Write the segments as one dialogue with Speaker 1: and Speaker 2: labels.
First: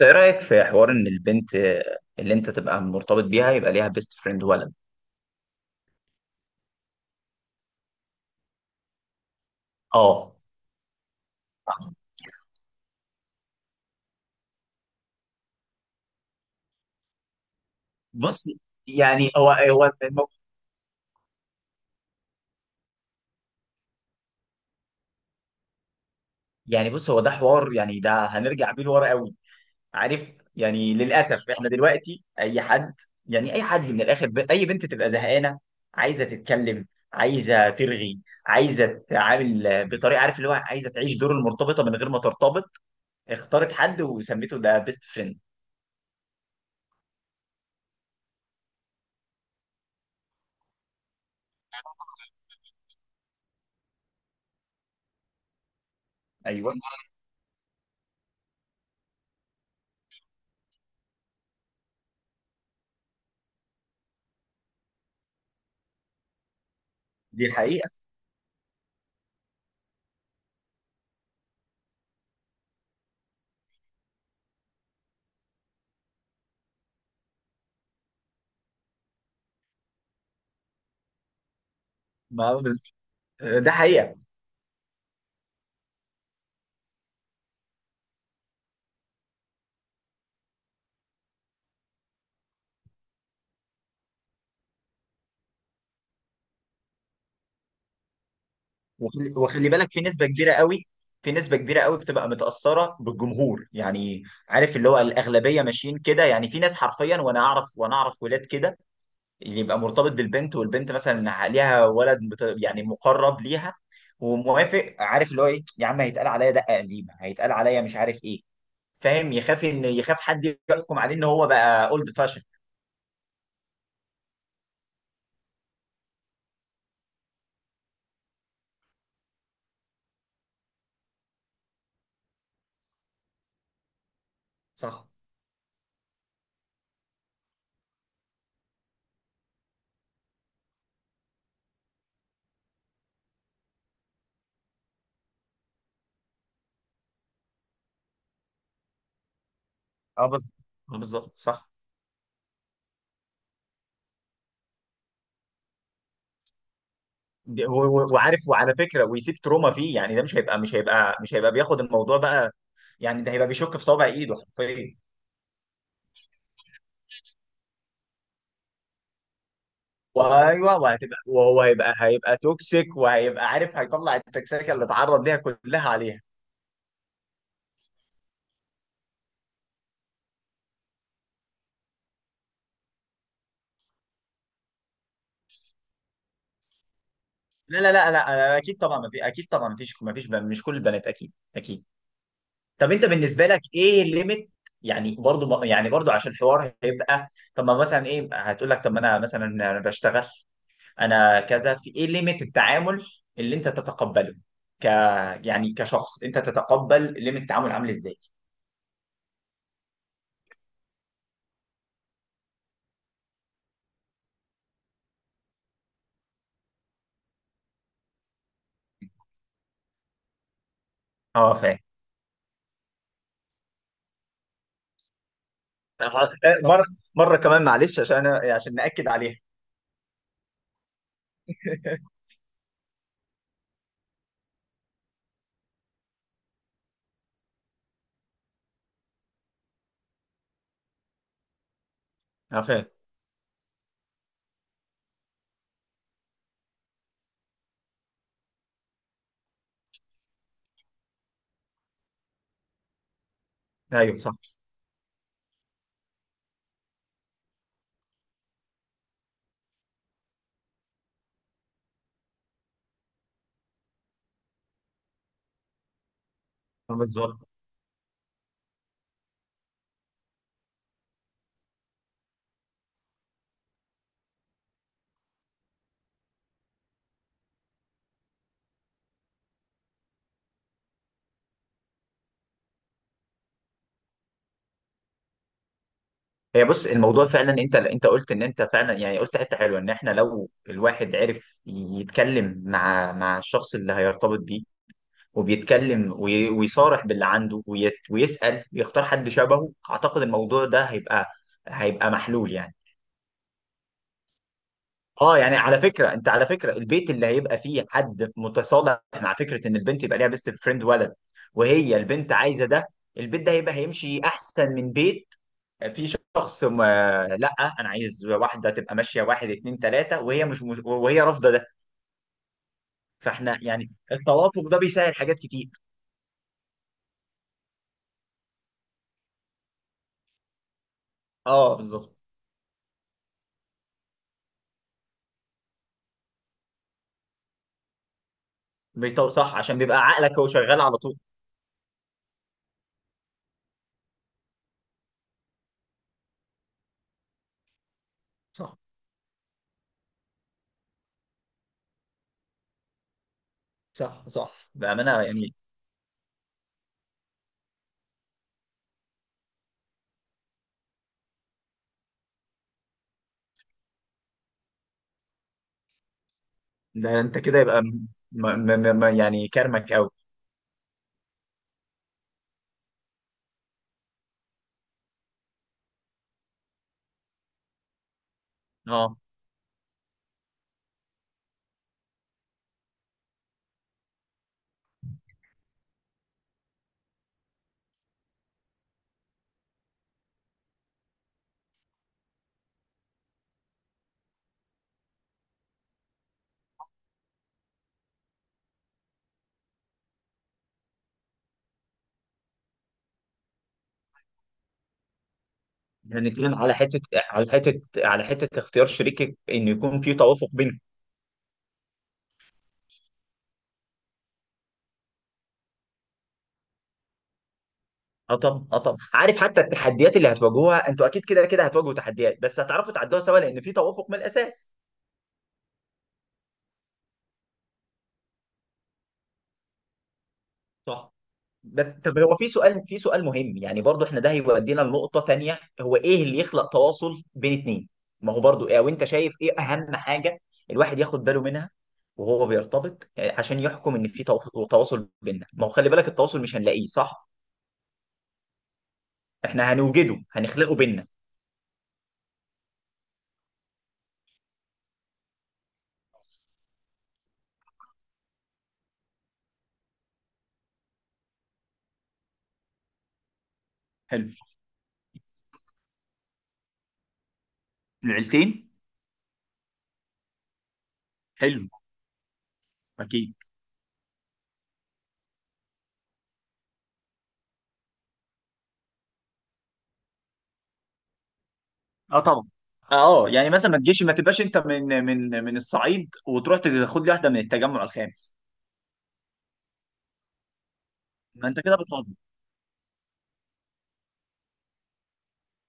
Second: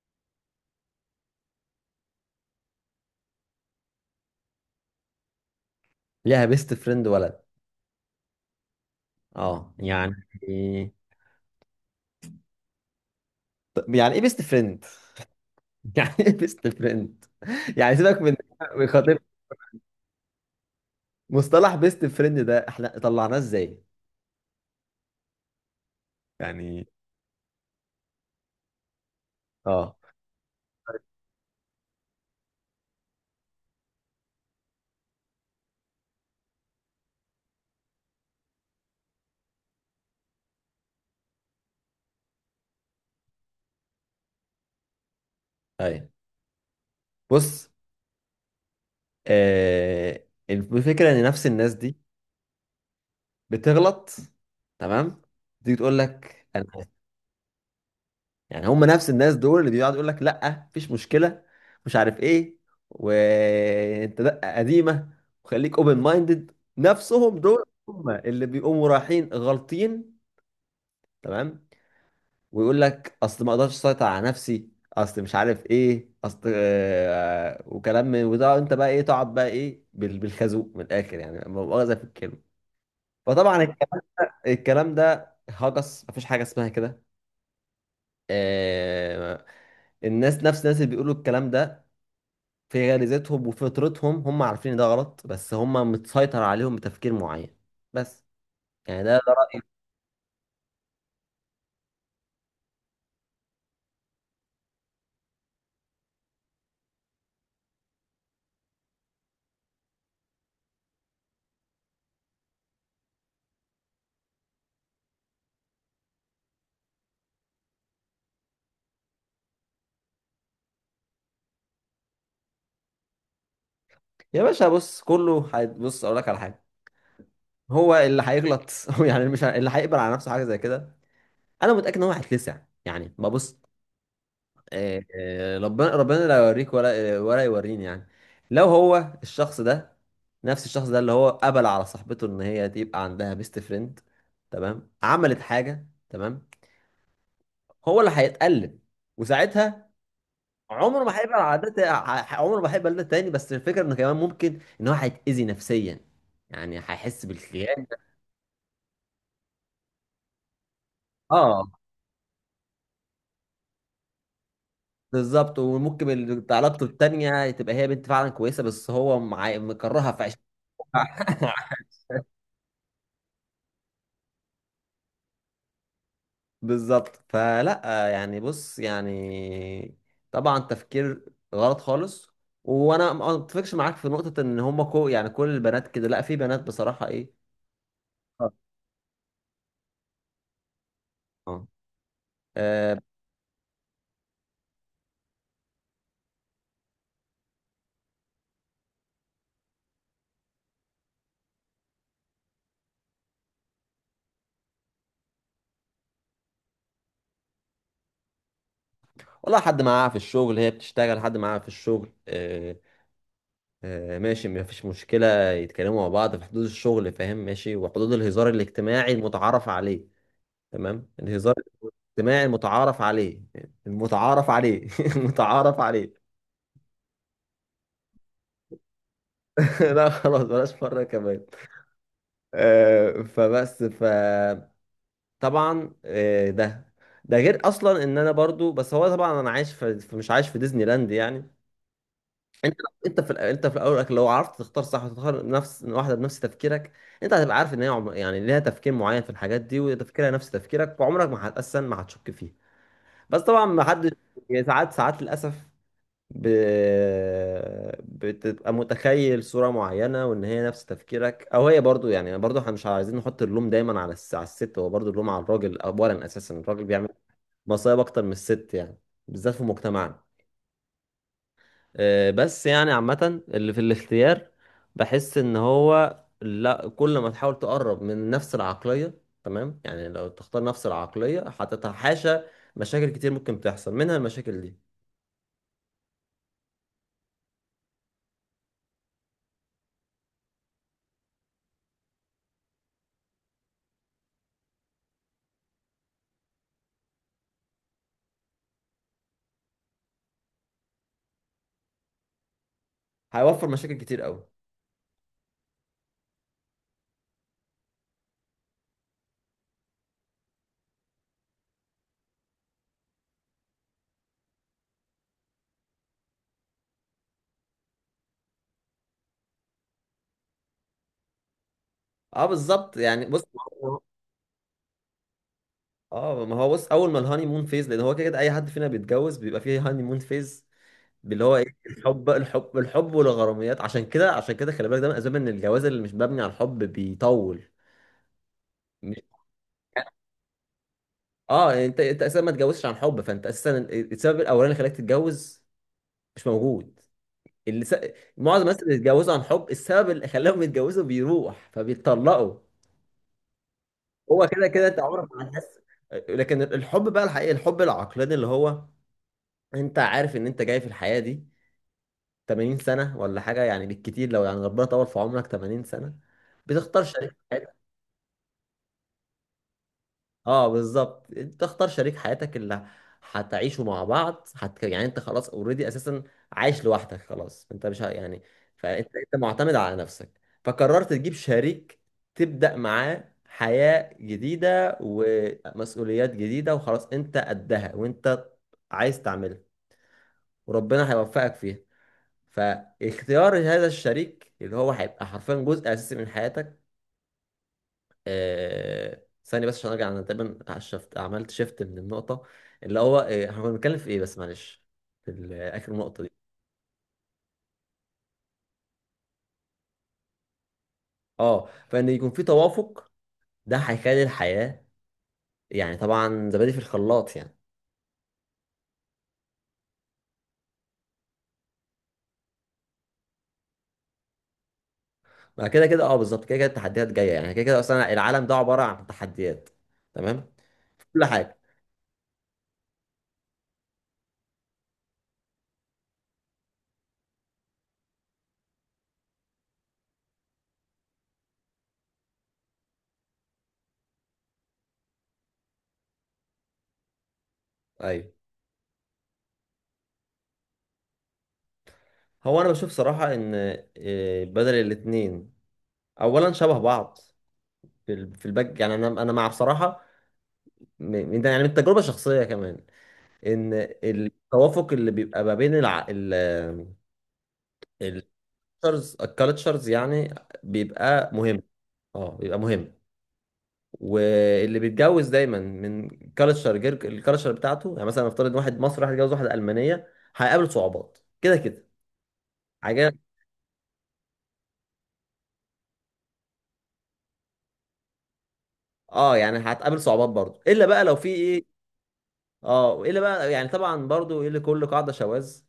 Speaker 1: ايه رأيك في حوار ان البنت اللي انت تبقى مرتبط بيها يبقى ليها بيست فريند ولد.
Speaker 2: ليها بيست فريند ولد؟ اه يعني
Speaker 1: اه.
Speaker 2: طب يعني ايه بيست فريند؟ يعني ايه بيست فريند؟ سيبك من
Speaker 1: بص
Speaker 2: خاطر
Speaker 1: يعني
Speaker 2: مصطلح بيست فريند ده احنا طلعناه ازاي؟ يعني
Speaker 1: يعني بص هو ده حوار، يعني ده هنرجع بيه لورا قوي،
Speaker 2: اه
Speaker 1: عارف؟ يعني للاسف احنا دلوقتي اي حد، يعني اي حد من الاخر اي بنت تبقى زهقانه، عايزه تتكلم، عايزه ترغي، عايزه تتعامل بطريقه، عارف اللي هو عايزه تعيش دور المرتبطه من غير ما ترتبط، اختارت حد وسميته ده بيست فريند.
Speaker 2: ايوه، بص، آه، الفكره ان نفس الناس دي بتغلط، تمام، تيجي تقول لك انا،
Speaker 1: ايوه،
Speaker 2: هم نفس الناس دول اللي بيقعدوا يقول لك لا مفيش مشكله، مش عارف ايه، وانت دقه قديمه، وخليك اوبن مايندد. نفسهم
Speaker 1: دي
Speaker 2: دول
Speaker 1: الحقيقه.
Speaker 2: هم اللي بيقوموا رايحين غلطين، تمام، ويقول لك اصل ما اقدرش اسيطر على نفسي، اصل مش عارف ايه، اصل آه، وكلام من وده. انت بقى ايه؟ تقعد بقى ايه بالخازوق من الاخر، لا مؤاخذه في الكلمه.
Speaker 1: ما
Speaker 2: فطبعا
Speaker 1: ده حقيقه.
Speaker 2: الكلام ده هجس، مفيش حاجه اسمها كده. آه، الناس، نفس الناس اللي بيقولوا الكلام ده، في غريزتهم وفطرتهم هم عارفين إن ده غلط، بس هم متسيطر عليهم بتفكير معين. بس ده
Speaker 1: وخلي
Speaker 2: رأيي.
Speaker 1: وخلي بالك في نسبة كبيرة قوي، في نسبة كبيرة قوي بتبقى متأثرة بالجمهور يعني، عارف اللي هو الأغلبية ماشيين كده. يعني في ناس حرفيا، وأنا أعرف، وأنا أعرف ولاد كده، اللي يبقى مرتبط بالبنت والبنت مثلا ليها ولد يعني مقرب ليها وموافق، عارف اللي هو إيه يا عم، هيتقال عليا دقة قديمة، هيتقال عليا مش عارف إيه، فاهم؟ يخاف، إن يخاف حد يحكم عليه إن هو بقى أولد فاشن.
Speaker 2: يا باشا بص، بص اقول لك على حاجه، هو اللي هيغلط هو يعني مش ه- اللي هيقبل على نفسه حاجه زي كده، انا متاكد ان هو هيتلسع. يعني ما بص، آه،
Speaker 1: صح.
Speaker 2: آه، ربنا ربنا لا يوريك ولا آه، ولا يوريني، يعني لو هو الشخص ده، نفس الشخص ده اللي هو قبل على صاحبته ان هي تبقى عندها بيست فريند، تمام، عملت حاجه، تمام، هو اللي هيتألم، وساعتها
Speaker 1: اه بالظبط. آه
Speaker 2: عمره ما
Speaker 1: بالظبط
Speaker 2: هيبقى
Speaker 1: صح.
Speaker 2: العادات، عمره ما هيبقى ده تاني، بس الفكره انه كمان ممكن ان هو هيتاذي نفسيا، يعني هيحس بالخيانه.
Speaker 1: وعارف، وعلى فكره، ويسيب تروما فيه، يعني ده مش هيبقى
Speaker 2: اه
Speaker 1: بياخد الموضوع بقى، يعني ده هيبقى بيشك في صابع ايده حرفيا.
Speaker 2: بالظبط. وممكن بتاع لابته التانيه تبقى هي بنت فعلا كويسه، بس هو معي مكرهها في عش...
Speaker 1: وايوه وهتبقى، وهو هيبقى توكسيك، وهيبقى عارف هيطلع التكسيكه اللي اتعرض ليها كلها عليها.
Speaker 2: بالظبط. فلا، يعني بص يعني طبعا تفكير غلط خالص. وانا ما اتفقش معاك في نقطه ان هم كو يعني كل البنات كده، لا، في بنات بصراحه ايه.
Speaker 1: لا لا لا لا، أنا اكيد طبعا ما في، اكيد طبعا ما فيش مش كل البنات، اكيد
Speaker 2: آه.
Speaker 1: اكيد. طب
Speaker 2: آه،
Speaker 1: انت بالنسبه لك ايه الليميت، يعني برضو عشان الحوار هيبقى، طب ما مثلا ايه هتقول لك، طب ما انا مثلا انا بشتغل، انا كذا، في ايه ليميت التعامل اللي انت تتقبله، ك يعني كشخص، انت تتقبل ليميت التعامل عامل ازاي؟
Speaker 2: والله حد معاها في الشغل، هي بتشتغل حد معاها في الشغل، آه، آه، ماشي مفيش مشكلة، يتكلموا مع بعض في حدود الشغل، فاهم، ماشي، وحدود الهزار الاجتماعي المتعارف عليه، تمام، الهزار
Speaker 1: اه فاهم.
Speaker 2: الاجتماعي المتعارف عليه، المتعارف عليه المتعارف عليه.
Speaker 1: آه، مره، مره كمان معلش عشان انا عشان ناكد عليها.
Speaker 2: لا خلاص بلاش مرة كمان. آه، فطبعا ده ده غير اصلا ان انا برضو، بس هو طبعا انا عايش في مش عايش في ديزني لاند يعني.
Speaker 1: اه
Speaker 2: انت
Speaker 1: فاهم.
Speaker 2: انت في انت في الاول والآخر لو عرفت تختار صح، وتختار نفس واحده بنفس تفكيرك، انت هتبقى عارف ان هي عم... يعني ليها تفكير معين في الحاجات دي وتفكيرها نفس تفكيرك، وعمرك ما هتأسن، ما هتشك فيها. بس طبعا ما حد،
Speaker 1: ايوه صح.
Speaker 2: يعني ساعات للاسف ب... بتبقى متخيل صوره معينه وان هي نفس تفكيرك، او هي برضو، يعني برضو احنا مش عايزين نحط اللوم دايما على على الست، هو برضو اللوم على الراجل اولا، اساسا الراجل
Speaker 1: آه،
Speaker 2: بيعمل
Speaker 1: بالظبط.
Speaker 2: مصايب اكتر من الست يعني، بالذات في مجتمعنا. آه، بس يعني عامة اللي في الاختيار بحس ان هو لا، كل ما تحاول تقرب من نفس العقلية، تمام، يعني لو تختار نفس العقلية هتتحاشى مشاكل كتير ممكن تحصل منها المشاكل دي،
Speaker 1: هي بص الموضوع فعلا، انت انت قلت ان انت فعلا، يعني قلت حته حلوه، ان احنا لو الواحد عرف يتكلم مع مع الشخص اللي هيرتبط بيه وبيتكلم ويصارح باللي عنده ويسأل ويختار حد شبهه، اعتقد الموضوع ده هيبقى، هيبقى محلول يعني.
Speaker 2: هيوفر مشاكل كتير قوي.
Speaker 1: اه يعني على فكره، انت على فكره البيت اللي هيبقى فيه حد متصالح مع فكره ان البنت يبقى ليها بيست فريند ولد وهي البنت عايزه ده، البيت ده هيبقى، هيمشي احسن من بيت فيه شخص ما، لا انا عايز واحده تبقى ماشيه واحد اتنين تلاته وهي وهي رافضه ده.
Speaker 2: اه بالظبط. يعني بص
Speaker 1: فاحنا يعني التوافق ده بيسهل حاجات كتير.
Speaker 2: اه ما هو بص، اول ما الهاني مون فيز، لان هو كده كده اي حد فينا بيتجوز بيبقى فيه هاني مون فيز، اللي هو
Speaker 1: اه
Speaker 2: ايه،
Speaker 1: بالظبط.
Speaker 2: الحب الحب والغراميات، عشان كده عشان كده خلي بالك ده من اسباب ان الجواز اللي مش مبني على الحب بيطول.
Speaker 1: صح، عشان بيبقى عقلك هو شغال على طول.
Speaker 2: اه يعني انت اساسا ما تتجوزش عن حب، فانت اساسا السبب الاولاني اللي خلاك تتجوز مش موجود. اللي س... معظم
Speaker 1: صح،
Speaker 2: الناس اللي بيتجوزوا عن حب، السبب اللي خلاهم يتجوزوا بيروح فبيتطلقوا.
Speaker 1: صح
Speaker 2: هو كده
Speaker 1: صح
Speaker 2: كده انت
Speaker 1: بامانه
Speaker 2: عمرك ما
Speaker 1: يعني.
Speaker 2: هتحس، لكن الحب بقى الحقيقي، الحب العقلاني، اللي هو انت عارف ان انت جاي في الحياة دي 80 سنة ولا حاجة يعني، بالكتير لو يعني ربنا طول في عمرك 80 سنة، بتختار
Speaker 1: ده
Speaker 2: شريك.
Speaker 1: انت كده يبقى م... يعني كرمك قوي.
Speaker 2: اه بالظبط، انت اختار شريك حياتك اللي هتعيشوا مع بعض، هت... يعني انت خلاص اوريدي اساسا عايش لوحدك، خلاص انت مش ه- يعني، فانت
Speaker 1: اه.
Speaker 2: انت معتمد على نفسك، فقررت تجيب شريك تبدأ معاه حياة جديدة ومسؤوليات جديدة، وخلاص انت قدها وانت عايز تعملها وربنا هيوفقك فيها. فاختيار هذا الشريك اللي هو هيبقى حرفيا جزء اساسي من حياتك. آه، ثانية بس عشان ارجع، انا تقريبا شفت عملت شيفت من النقطة اللي هو آه، احنا كنا بنتكلم في ايه، بس معلش في اخر النقطة دي.
Speaker 1: هنتكلم على حته، على حته، على حته اختيار شريكك ان يكون في توافق بينكم.
Speaker 2: اه فان يكون في توافق، ده هيخلي الحياة، يعني طبعا زبادي في الخلاط يعني.
Speaker 1: اه طبعا، اه طبعا، عارف حتى التحديات اللي هتواجهوها انتوا اكيد كده كده هتواجهوا تحديات، بس هتعرفوا تعدوها سوا لان في توافق من الاساس.
Speaker 2: ما كده كده اه بالظبط، كده كده التحديات جاية يعني، كده كده اصلا العالم ده عبارة عن تحديات، تمام، في
Speaker 1: صح.
Speaker 2: كل حاجة.
Speaker 1: بس طب هو في سؤال، في سؤال مهم يعني برضو، احنا ده هيودينا لنقطه تانيه، هو ايه اللي يخلق تواصل بين اتنين؟ ما هو برضو ايه، وانت شايف ايه اهم حاجه الواحد ياخد باله منها وهو بيرتبط، آه، عشان يحكم ان في تواصل بيننا؟ ما هو خلي بالك التواصل مش هنلاقيه صح،
Speaker 2: ايوه.
Speaker 1: احنا هنوجده، هنخلقه بينا.
Speaker 2: هو انا بشوف صراحة ان آه، بدل الاتنين اولا شبه بعض في في الباك يعني، انا مع بصراحة من تجربة شخصية كمان، ان
Speaker 1: حلو،
Speaker 2: التوافق اللي بيبقى ما بين الع... ال
Speaker 1: العيلتين.
Speaker 2: الكالتشرز يعني بيبقى مهم.
Speaker 1: حلو.
Speaker 2: اه بيبقى مهم.
Speaker 1: اكيد.
Speaker 2: واللي بيتجوز دايما من كالتشر غير الكالتشر بتاعته، يعني مثلا نفترض واحد مصري هيتجوز واحده المانيه هيقابل صعوبات كده كده
Speaker 1: اه طبعا.
Speaker 2: حاجه.
Speaker 1: اه يعني مثلا ما تجيش ما تبقاش انت من من الصعيد وتروح تاخد لي واحده من التجمع الخامس.
Speaker 2: اه يعني هتقابل صعوبات برضو، الا بقى لو في
Speaker 1: ما انت كده
Speaker 2: ايه.
Speaker 1: بتهزر.
Speaker 2: اه الا بقى يعني طبعا برضو ايه، لكل قاعده شواذ.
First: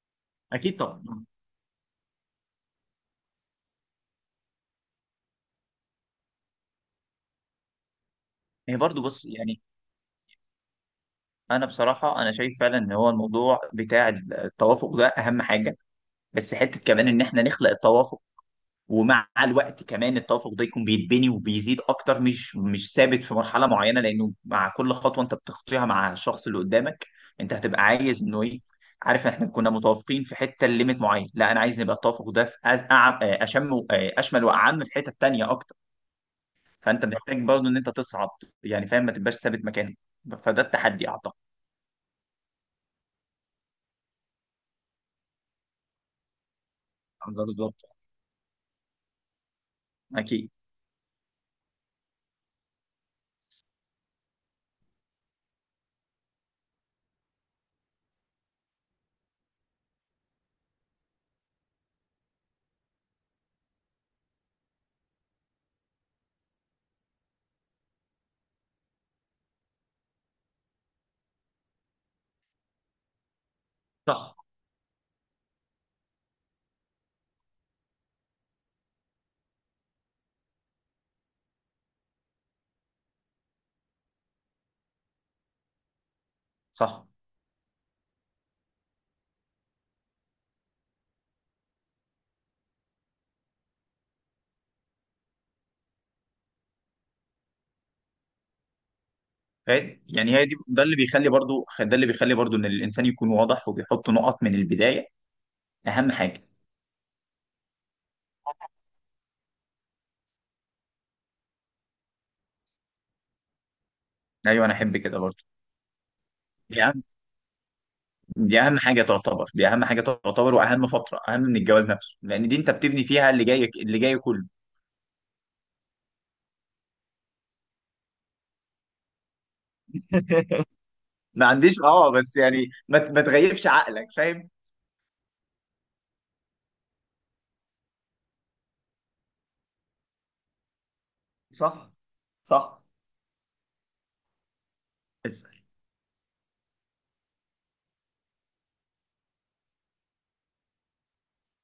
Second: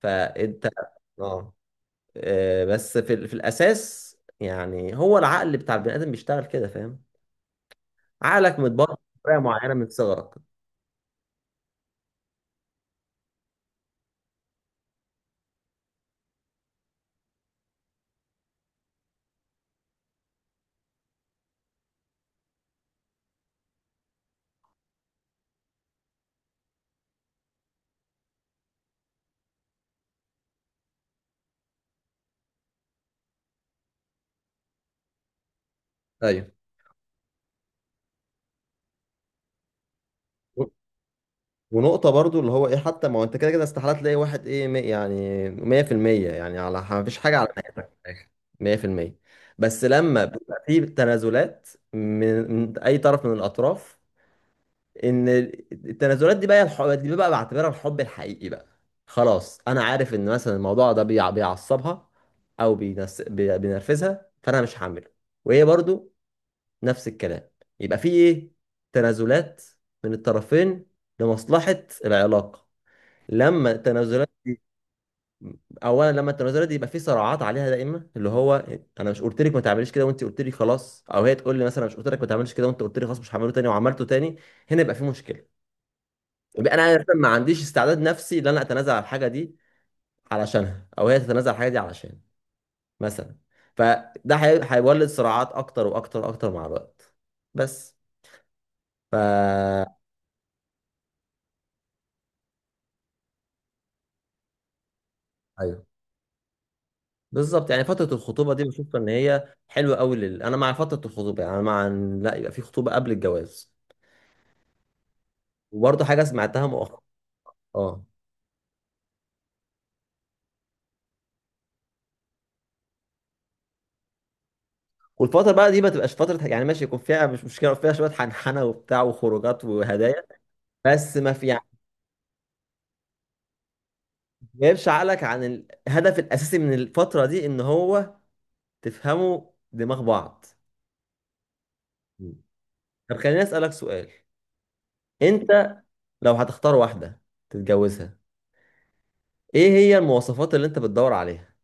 Speaker 2: فانت
Speaker 1: اكيد طبعا.
Speaker 2: اه، آه، بس في في الاساس يعني هو العقل بتاع البني ادم بيشتغل كده، فاهم، عقلك
Speaker 1: هي
Speaker 2: متبرمج
Speaker 1: برضو بص
Speaker 2: بطريقه
Speaker 1: يعني،
Speaker 2: معينه من صغرك.
Speaker 1: انا بصراحه انا شايف فعلا ان هو الموضوع بتاع التوافق ده اهم حاجه، بس حته كمان ان احنا نخلق التوافق، ومع الوقت كمان التوافق ده يكون بيتبني وبيزيد اكتر، مش ثابت في مرحله معينه، لانه مع كل خطوه انت بتخطيها مع الشخص اللي قدامك انت هتبقى عايز انه ايه، عارف احنا كنا متوافقين في حته ليميت معين، لا انا عايز نبقى التوافق ده في أز... أعم... أشم و- اشمل واعم في حته تانيه اكتر.
Speaker 2: ايوه.
Speaker 1: فانت محتاج برضه ان انت تصعد، يعني فاهم، ما تبقاش ثابت مكانك، فده
Speaker 2: و-
Speaker 1: التحدي اعتقد.
Speaker 2: ونقطة برضو اللي هو ايه، حتى ما هو انت كده كده استحالة تلاقي واحد ايه يعني 100% يعني، على ما فيش حاجة
Speaker 1: ده
Speaker 2: على
Speaker 1: بالظبط.
Speaker 2: نهايتك في الآخر 100%، بس لما
Speaker 1: اكيد.
Speaker 2: بيبقى في تنازلات من, من اي طرف من الاطراف، ان التنازلات دي بقى دي بقى بعتبرها الحب الحقيقي بقى. خلاص انا عارف ان مثلا الموضوع ده بيعصبها او بينرفزها، فانا مش هعمله، وهي برضو نفس الكلام، يبقى في ايه تنازلات من الطرفين لمصلحة العلاقة. لما التنازلات
Speaker 1: صح.
Speaker 2: دي، اولا لما التنازلات دي يبقى في صراعات عليها دايما، اللي هو انا مش قلت لك ما تعمليش كده وانت قلت لي خلاص، او هي تقول لي مثلا مش قلت لك ما تعمليش كده وانت قلت لي خلاص مش هعمله تاني وعملته تاني، هنا يبقى في مشكلة. انا
Speaker 1: صح.
Speaker 2: مثلاً ما عنديش استعداد نفسي ان انا اتنازل على الحاجه دي علشانها، او هي تتنازل على الحاجه دي علشان مثلا، فده هيولد صراعات اكتر واكتر واكتر مع الوقت. بس ف
Speaker 1: يعني هي دي، ده اللي بيخلي برضو، ده اللي بيخلي برضو ان الانسان يكون واضح وبيحط نقط من البدايه،
Speaker 2: ايوه.
Speaker 1: اهم حاجه.
Speaker 2: بالظبط يعني فتره الخطوبه دي بشوف ان هي حلوه قوي انا مع فتره الخطوبه، يعني أنا مع ان لا يبقى في خطوبه قبل الجواز.
Speaker 1: ايوه انا احب كده برضه.
Speaker 2: وبرضه حاجه سمعتها
Speaker 1: دي اهم،
Speaker 2: مؤخرا. اه.
Speaker 1: دي اهم حاجه تعتبر، دي اهم حاجه تعتبر واهم فتره، اهم من الجواز نفسه، لان دي انت بتبني فيها اللي جاي، اللي جاي كله.
Speaker 2: والفتره بقى دي ما تبقاش فتره يعني ماشي، يكون فيها مش مشكله فيها شويه حنحنه وبتاع وخروجات وهدايا، بس ما في
Speaker 1: ما عنديش، اه بس يعني ما تغيبش عقلك، فاهم؟
Speaker 2: جايبش عقلك عن الهدف الاساسي من الفتره دي ان هو تفهموا دماغ بعض.
Speaker 1: صح.
Speaker 2: مم.
Speaker 1: صح.
Speaker 2: طب خليني اسالك سؤال،
Speaker 1: بس.
Speaker 2: انت لو هتختار واحده تتجوزها، ايه هي المواصفات اللي انت بتدور عليها؟